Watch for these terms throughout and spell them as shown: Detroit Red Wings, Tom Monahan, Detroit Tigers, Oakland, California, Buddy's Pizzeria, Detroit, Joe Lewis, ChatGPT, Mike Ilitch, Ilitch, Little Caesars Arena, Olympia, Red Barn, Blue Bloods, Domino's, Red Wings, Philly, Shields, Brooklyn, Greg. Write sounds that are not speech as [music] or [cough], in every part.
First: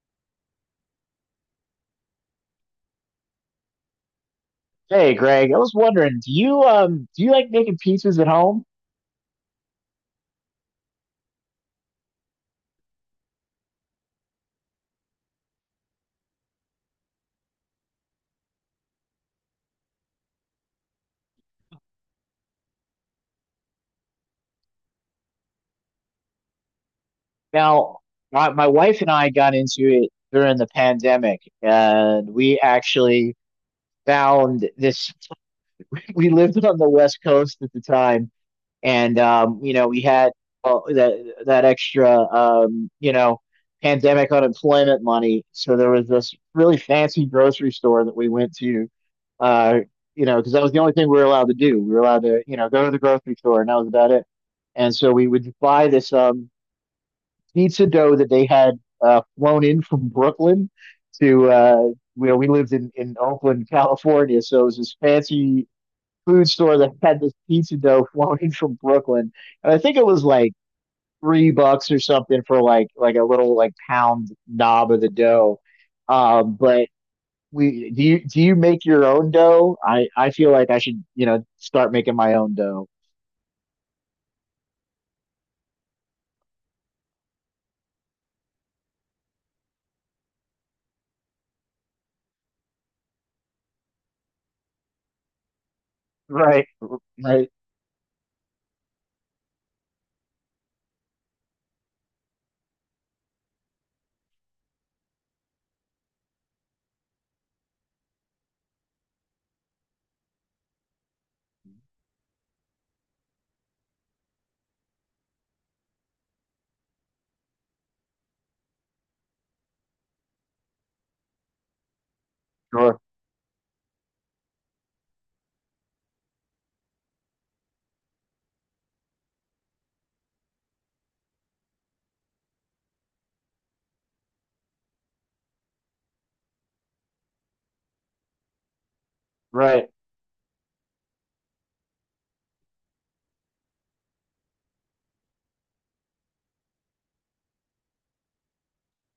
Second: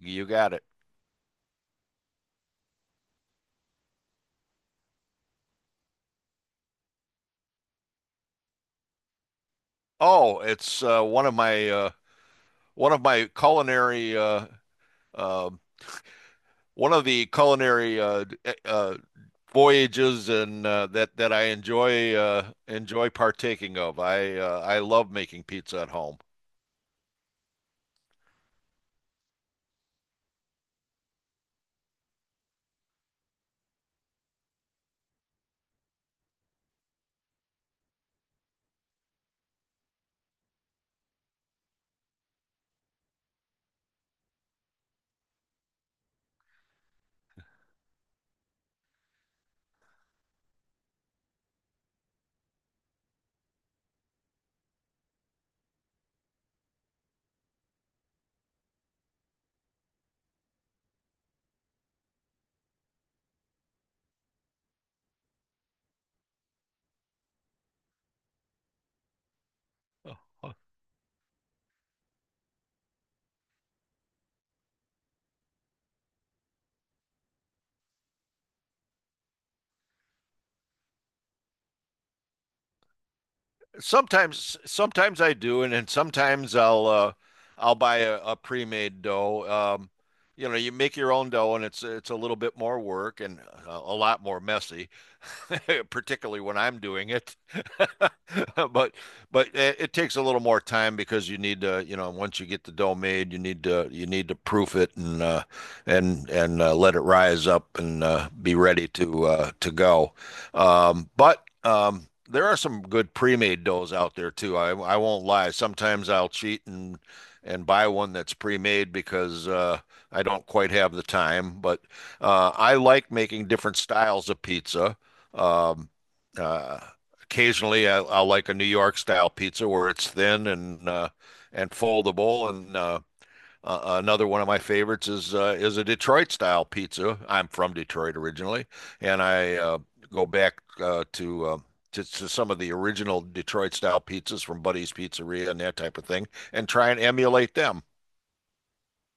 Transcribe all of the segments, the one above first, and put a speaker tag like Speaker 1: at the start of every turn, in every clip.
Speaker 1: You got it.
Speaker 2: Hey, Greg, I was wondering, do you like making pizzas at home?
Speaker 1: Oh, it's one of my culinary um one of the culinary voyages and that I enjoy enjoy partaking of. I love making pizza at home.
Speaker 2: Now, my wife and I got into it during the pandemic, and we actually found this. [laughs] We lived on the West Coast at the time, and you know, we had that extra pandemic unemployment money. So there was this really fancy grocery store that we went to, uh, you know, because that was the only thing we were allowed to do. We were allowed to, you know, go to the grocery store, and that was about it. And so we would buy this pizza dough that they had flown in from Brooklyn to, you know, we lived in Oakland, California. So it was this fancy food store that had this pizza dough [laughs] flown in from Brooklyn, and I think it was like $3 or something for like a little pound knob of the dough. But we, do you, do you make your own dough? I feel like I should, you know, start making my own dough.
Speaker 1: Sometimes I do, and then sometimes I'll buy a pre-made dough. You know, you make your own dough, and it's a little bit more work and a lot more messy, [laughs] particularly when
Speaker 2: Right,
Speaker 1: I'm doing it.
Speaker 2: right,
Speaker 1: [laughs] But it takes a little more time because you need to, you know, once you get the dough made, you need to proof it and and let it rise up and be ready to go. But there are some good pre-made doughs out there too. I won't lie. Sometimes I'll cheat and buy one that's pre-made because I don't quite have the time. But I
Speaker 2: sure,
Speaker 1: like making different styles of pizza. Um, uh, Occasionally, I like a New York style pizza where it's thin and foldable, and another one of my favorites is a Detroit style pizza. I'm from Detroit originally, and I
Speaker 2: right.
Speaker 1: go back to some of the original Detroit style pizzas from Buddy's Pizzeria and that type of thing, and try and emulate them.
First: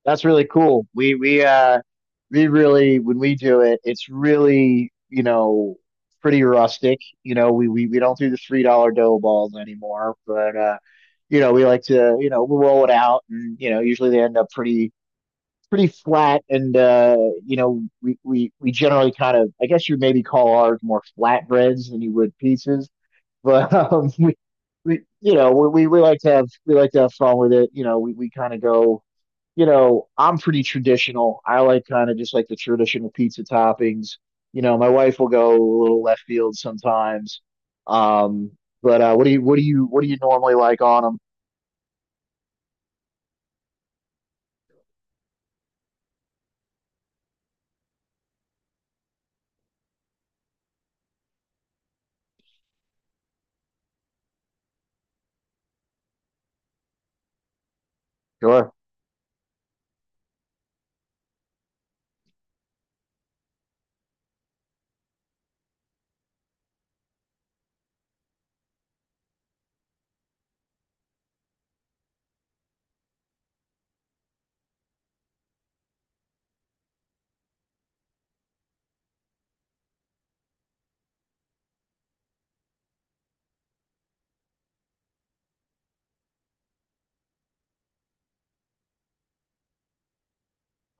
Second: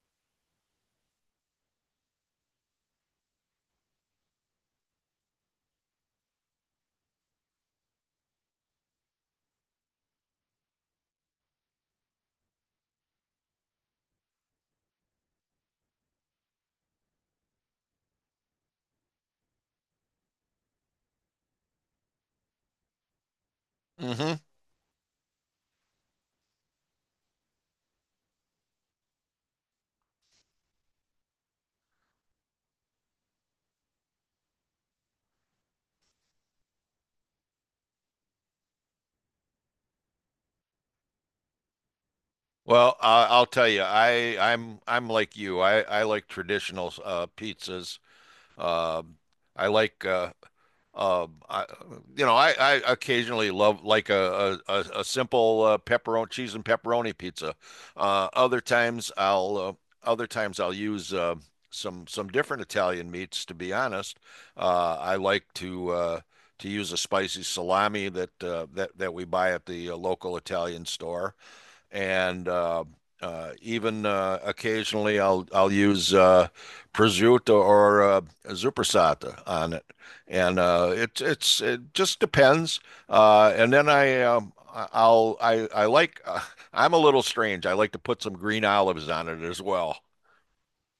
Speaker 2: That's really cool. We really, when we do it, it's really, you know, pretty rustic. You know, we don't do the $3 dough balls anymore, but uh, you know, we like to, you know, we'll roll it out, and you know, usually they end up pretty flat, and uh, you know, we generally kind of, I guess, you maybe call ours more flatbreads than you would pizzas, but [laughs]
Speaker 1: hmm
Speaker 2: we you know, we like to have, we like to have fun with it. You know, we kind of go, you know, I'm pretty traditional. I like kind of just like the traditional pizza toppings. You know, my wife will go a little left field sometimes. Um, but what do you, what do you normally like on them?
Speaker 1: Well, I'll tell you, I'm I'm like you. I like traditional pizzas. Um, I like um, I, you know, I occasionally love like a simple pepperoni cheese and pepperoni pizza.
Speaker 2: Sure.
Speaker 1: Other times I'll use some different Italian meats. To be honest, I like to use a spicy salami that that we buy at the local Italian store and even occasionally I'll use prosciutto or zuppersata on it, and it just depends. And then I- I'll I like I'm a little strange. I like to put some green olives on it as well.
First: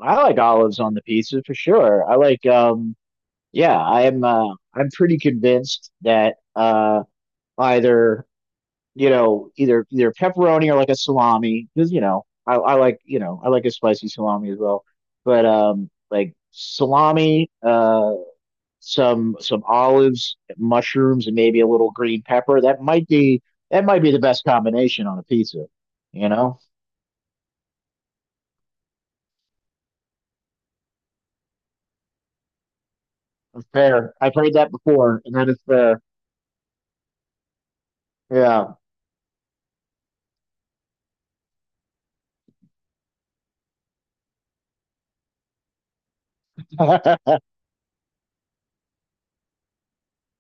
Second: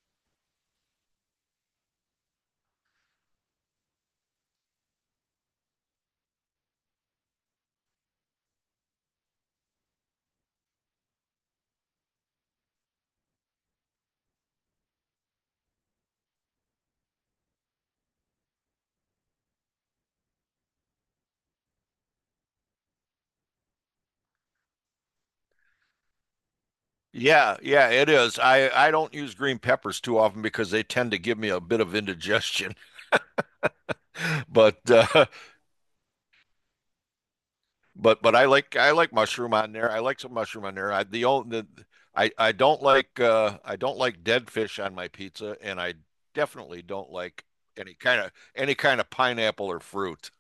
Speaker 2: I like olives on the pizza for sure. I like yeah, I am, I'm pretty convinced that either, you know, either pepperoni or like a salami, because you know, I like, you know, I like a spicy salami as well. But like salami, some olives, mushrooms, and maybe a little green pepper. That might be the best combination on a pizza. You know,
Speaker 1: Yeah, yeah, it is. I don't use green peppers too often because they tend to give me a bit of indigestion. [laughs]
Speaker 2: fair. I've heard that
Speaker 1: But
Speaker 2: before,
Speaker 1: uh,
Speaker 2: and that is fair.
Speaker 1: but
Speaker 2: Yeah.
Speaker 1: I like mushroom on there. I like some mushroom on there. I the only the, I don't like dead fish on my pizza, and I definitely don't
Speaker 2: [laughs]
Speaker 1: like any kind of pineapple or fruit.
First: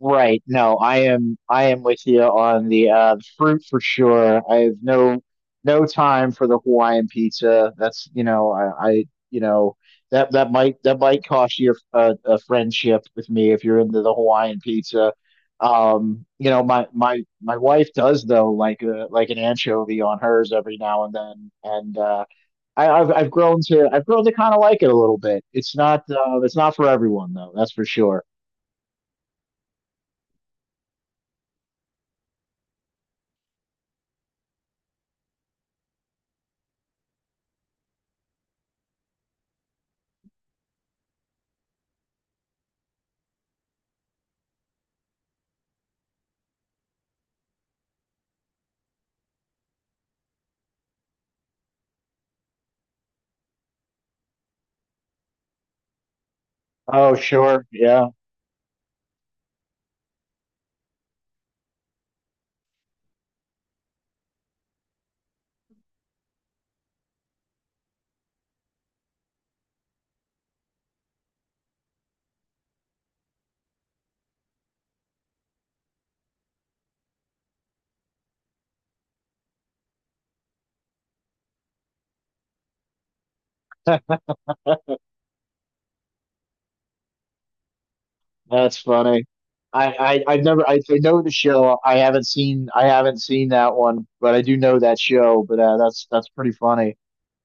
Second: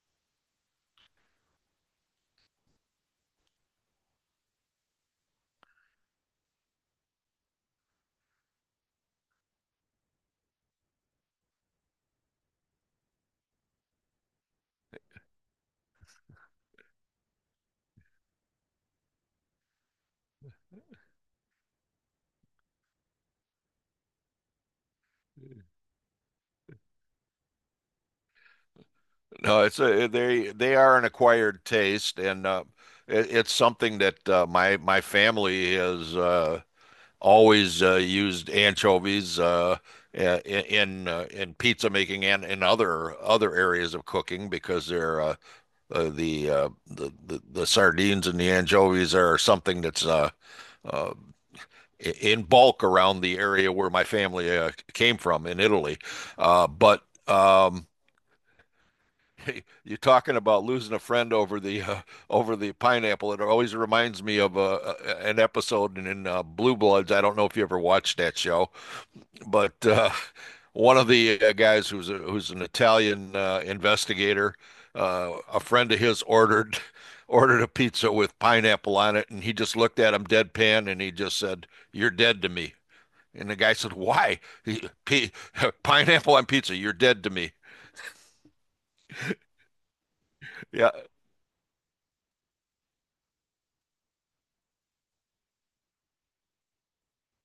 Speaker 2: Right. No, I am with you on the fruit for sure. I have no time for the Hawaiian pizza. That's, you know, I you know, that might, that might cost you a friendship with me if you're into the Hawaiian pizza. You know, my wife does though like a, like an anchovy on hers every now and then, and uh, I've grown to, I've grown to kind of like it a little bit. It's not for everyone though, that's for sure.
Speaker 1: No, it's a they are an acquired taste, and it's something that my my family has always used anchovies i- in pizza making and in other areas of cooking because they're the sardines and the anchovies are something that's uh, in bulk around the area where my family came from in Italy. But
Speaker 2: Oh, sure. Yeah.
Speaker 1: [laughs] you're talking about losing a friend over the pineapple. It always reminds me of an episode in Blue Bloods. I don't know if you ever watched that show, but one of the guys who's who's an Italian investigator, a friend of his ordered [laughs] ordered a pizza with pineapple on it, and he just looked at him deadpan, and he just said, "You're dead to me." And the guy said, "Why? He, p [laughs] Pineapple on pizza? You're dead to me."
Speaker 2: That's funny. I, I I've never I,
Speaker 1: Yeah,
Speaker 2: I know the show. I haven't seen that one, but I do know that show. But that's pretty funny.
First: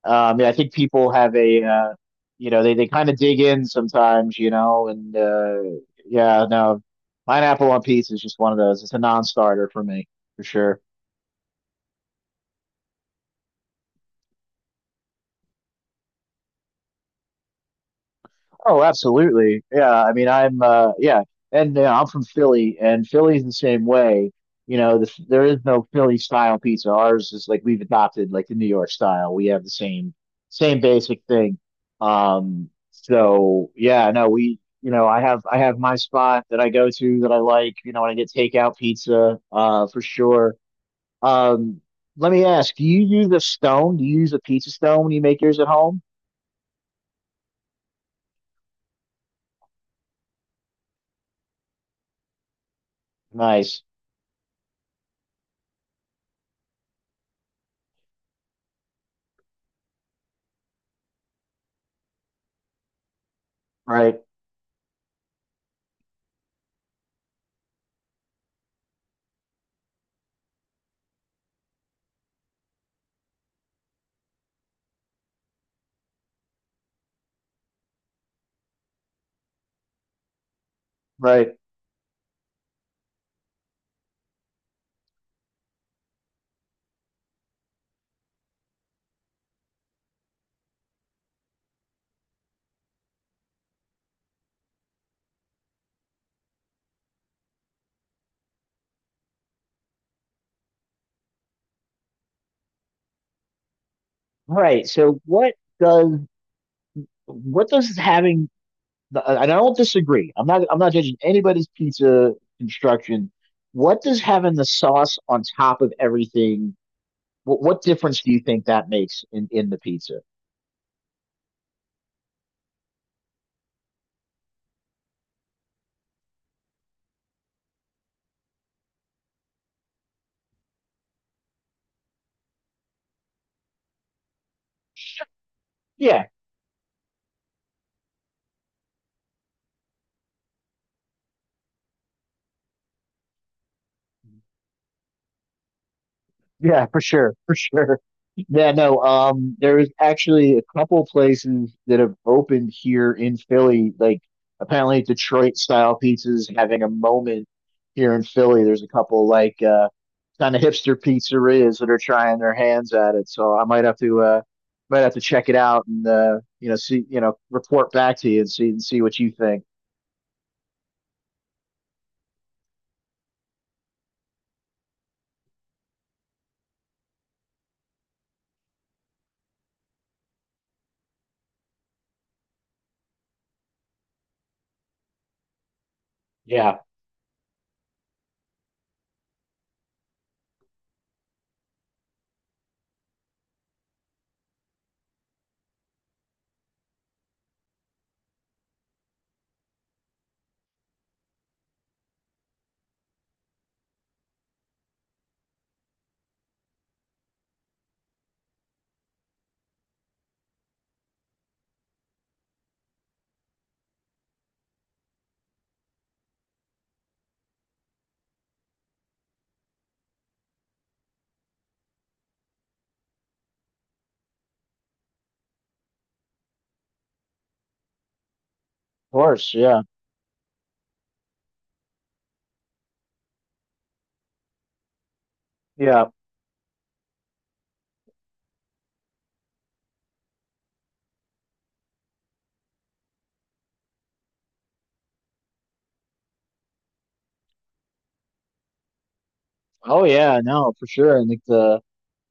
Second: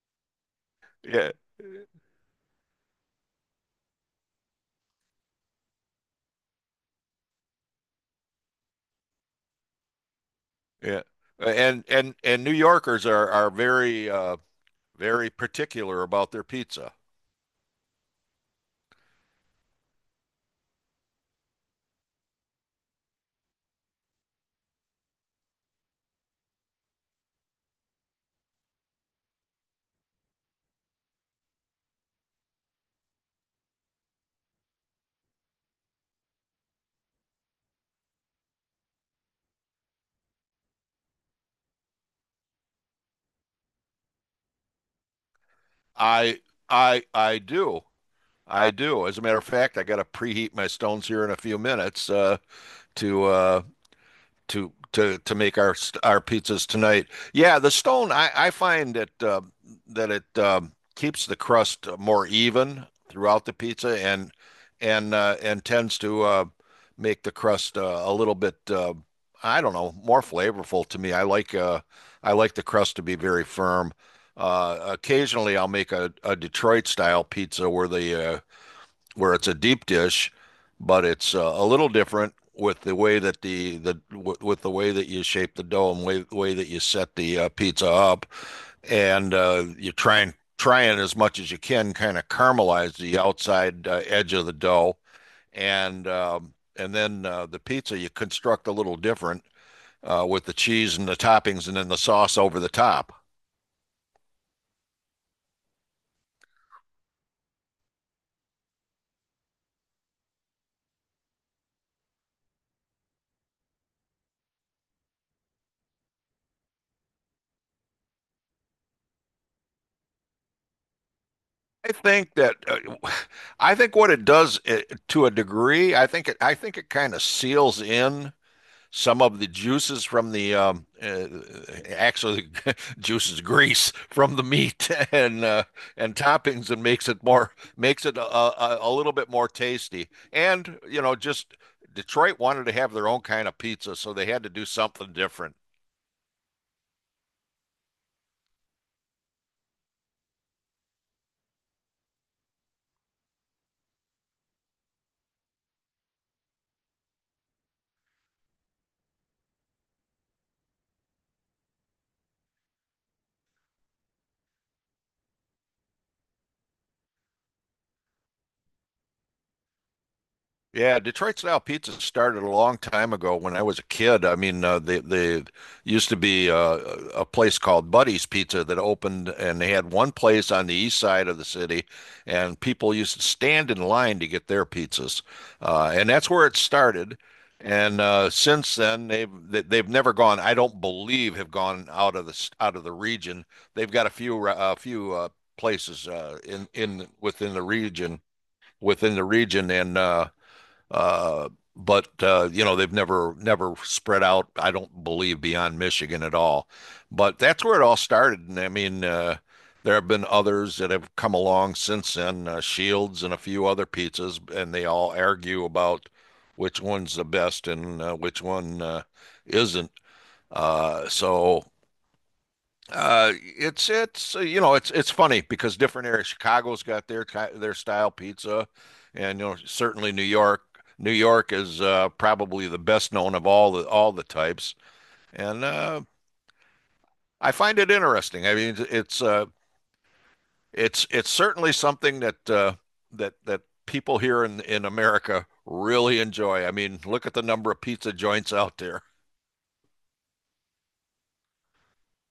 Speaker 2: Yeah, I think people
Speaker 1: yeah,
Speaker 2: have a you know, they kind of dig in sometimes, you know, and yeah, no, pineapple on pizza is just one of those. It's a non-starter for me for sure.
Speaker 1: yeah. And New Yorkers are very very particular about their pizza.
Speaker 2: Oh, absolutely. Yeah, I mean, I'm yeah, and you know, I'm from Philly, and Philly's the same way. You know, there is no Philly style pizza. Ours is like we've adopted like the New York style. We have the same basic thing. So yeah, no, we, you know, I have my spot that I go to that I like, you know, when I get takeout pizza, for sure. Um, let me ask, do you use a stone? Do you use a pizza stone when you make yours at home?
Speaker 1: I I do. I do. As a matter of fact, I got to preheat my stones here in a few minutes to uh,
Speaker 2: Nice.
Speaker 1: to make our pizzas tonight. Yeah, the stone I find that it keeps the crust more even throughout the pizza
Speaker 2: Right.
Speaker 1: and and and tends to make the crust a little bit I don't know, more flavorful to me. I like the crust to be very firm. Occasionally, I'll make a Detroit style pizza where the where it's a deep dish, but it's
Speaker 2: Right.
Speaker 1: a little different with the way that with the way that you shape the dough and way that you set the pizza up, and you try and as much as you can kind of caramelize the outside edge of the dough, and the pizza you construct a little different with the cheese and the toppings and then the sauce over the top.
Speaker 2: All right. So what does, what does having the, and I don't disagree. I'm not judging anybody's pizza construction. What does having the sauce on top of everything, what difference do you think that makes in the pizza?
Speaker 1: I think that I think what it does to a degree, I think it kind of seals in some of the juices from the actually [laughs] juices grease from the meat [laughs] and
Speaker 2: Yeah.
Speaker 1: toppings and makes it more makes it a little bit more tasty. And you know, just Detroit wanted to have their own kind of pizza, so they had to do something different.
Speaker 2: Yeah, for sure, for sure. Yeah, no, there's actually a couple places that have opened here in Philly. Like apparently Detroit style pizza's having a moment here in Philly. There's a couple like kind of hipster pizzerias that are trying their hands at it. So I might have to check it out, and uh, you know, see, you know, report back to you, and see what you think.
Speaker 1: Yeah, Detroit style pizza started a long time ago when I was a kid. I mean, they used to be a place called Buddy's Pizza that opened, and they had one place on the east side of the city, and people used to stand in line to get their pizzas, and that's where it
Speaker 2: Yeah, of
Speaker 1: started. And since then, they've never gone. I don't believe have gone out of out of the region. They've got a few places in within the region and. Uh, but you know, they've never spread out, I don't believe, beyond Michigan at all. But that's where it all started. And I mean, there have been others that have come along since then, Shields and a few other pizzas, and they all argue about which one's the best and which one isn't. So it's You know, it's funny because different areas. Chicago's got their style pizza, and you
Speaker 2: course.
Speaker 1: know
Speaker 2: Yeah.
Speaker 1: certainly New York. New York is probably the best known of all the types, and
Speaker 2: Yeah.
Speaker 1: I find it interesting. I mean, it's certainly something that that people here in America really enjoy. I mean, look at the number of pizza joints out there.
Speaker 2: Oh yeah, no, for sure. And like the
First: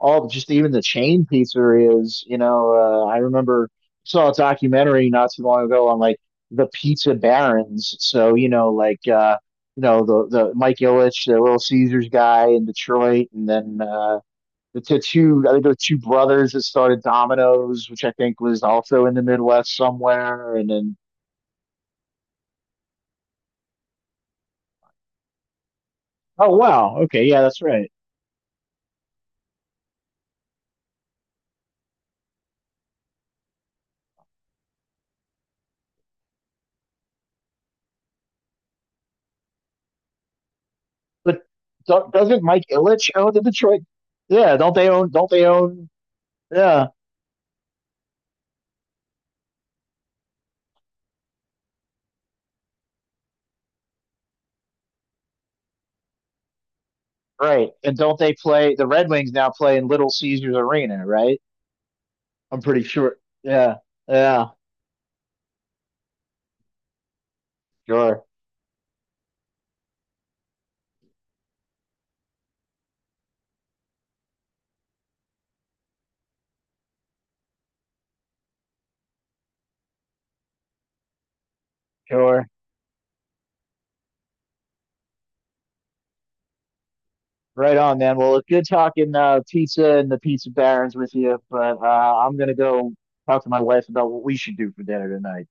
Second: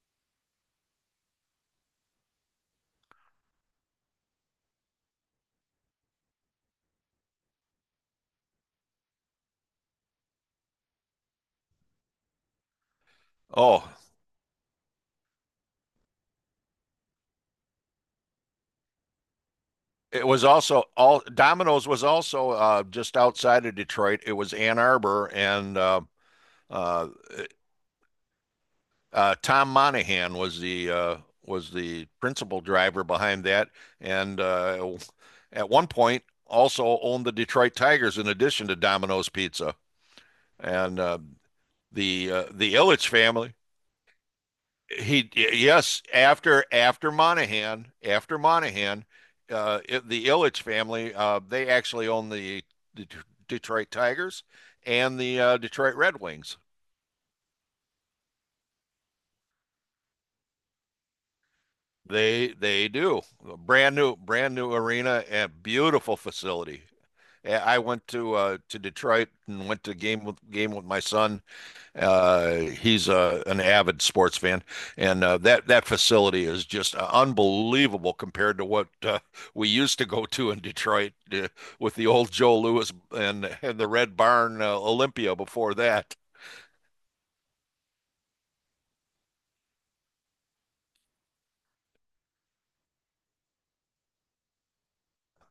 Speaker 2: all, just even the chain pizzerias, you know, I remember, saw a documentary not too long ago on like the pizza barons. So, you know, like you know, the Mike Ilitch, the Little Caesars guy in Detroit, and then
Speaker 1: Oh,
Speaker 2: two, I think there were two brothers that started Domino's, which I think was also in the Midwest
Speaker 1: it was
Speaker 2: somewhere, and
Speaker 1: also
Speaker 2: then,
Speaker 1: all Domino's was also just outside of Detroit. It was Ann Arbor, and
Speaker 2: oh wow,
Speaker 1: uh,
Speaker 2: okay, yeah, that's right.
Speaker 1: Tom Monahan was the principal driver behind that, and at one point also owned the Detroit Tigers in addition to Domino's Pizza. And
Speaker 2: But do doesn't Mike
Speaker 1: the Ilitch
Speaker 2: Ilitch own the
Speaker 1: family.
Speaker 2: Detroit? Yeah, don't they own?
Speaker 1: He
Speaker 2: Don't they own?
Speaker 1: Yes,
Speaker 2: Yeah,
Speaker 1: after Monahan, the Ilitch family, they actually own the Det- Detroit Tigers and the Detroit Red Wings.
Speaker 2: right. And don't they play, the Red Wings now play in Little Caesars Arena, right? I'm pretty
Speaker 1: They
Speaker 2: sure.
Speaker 1: do.
Speaker 2: Yeah, yeah,
Speaker 1: Brand new arena and beautiful facility. I went
Speaker 2: sure,
Speaker 1: to Detroit and went to game with my son. He's An avid sports fan, and that that facility is just unbelievable compared to what we used to go to in Detroit with the old
Speaker 2: sure.
Speaker 1: Joe Lewis and the Red Barn Olympia before that.
Speaker 2: Right on, man. Well, it's good talking pizza and the pizza barons with you, but I'm gonna go talk to my wife about what we should do for dinner tonight.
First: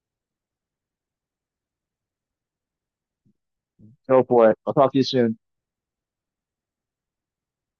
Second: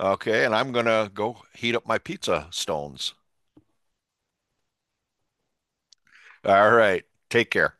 Speaker 1: Okay, and I'm gonna go heat up my pizza stones.
Speaker 2: Go for it. I'll talk to you soon.
Speaker 1: All right, take care.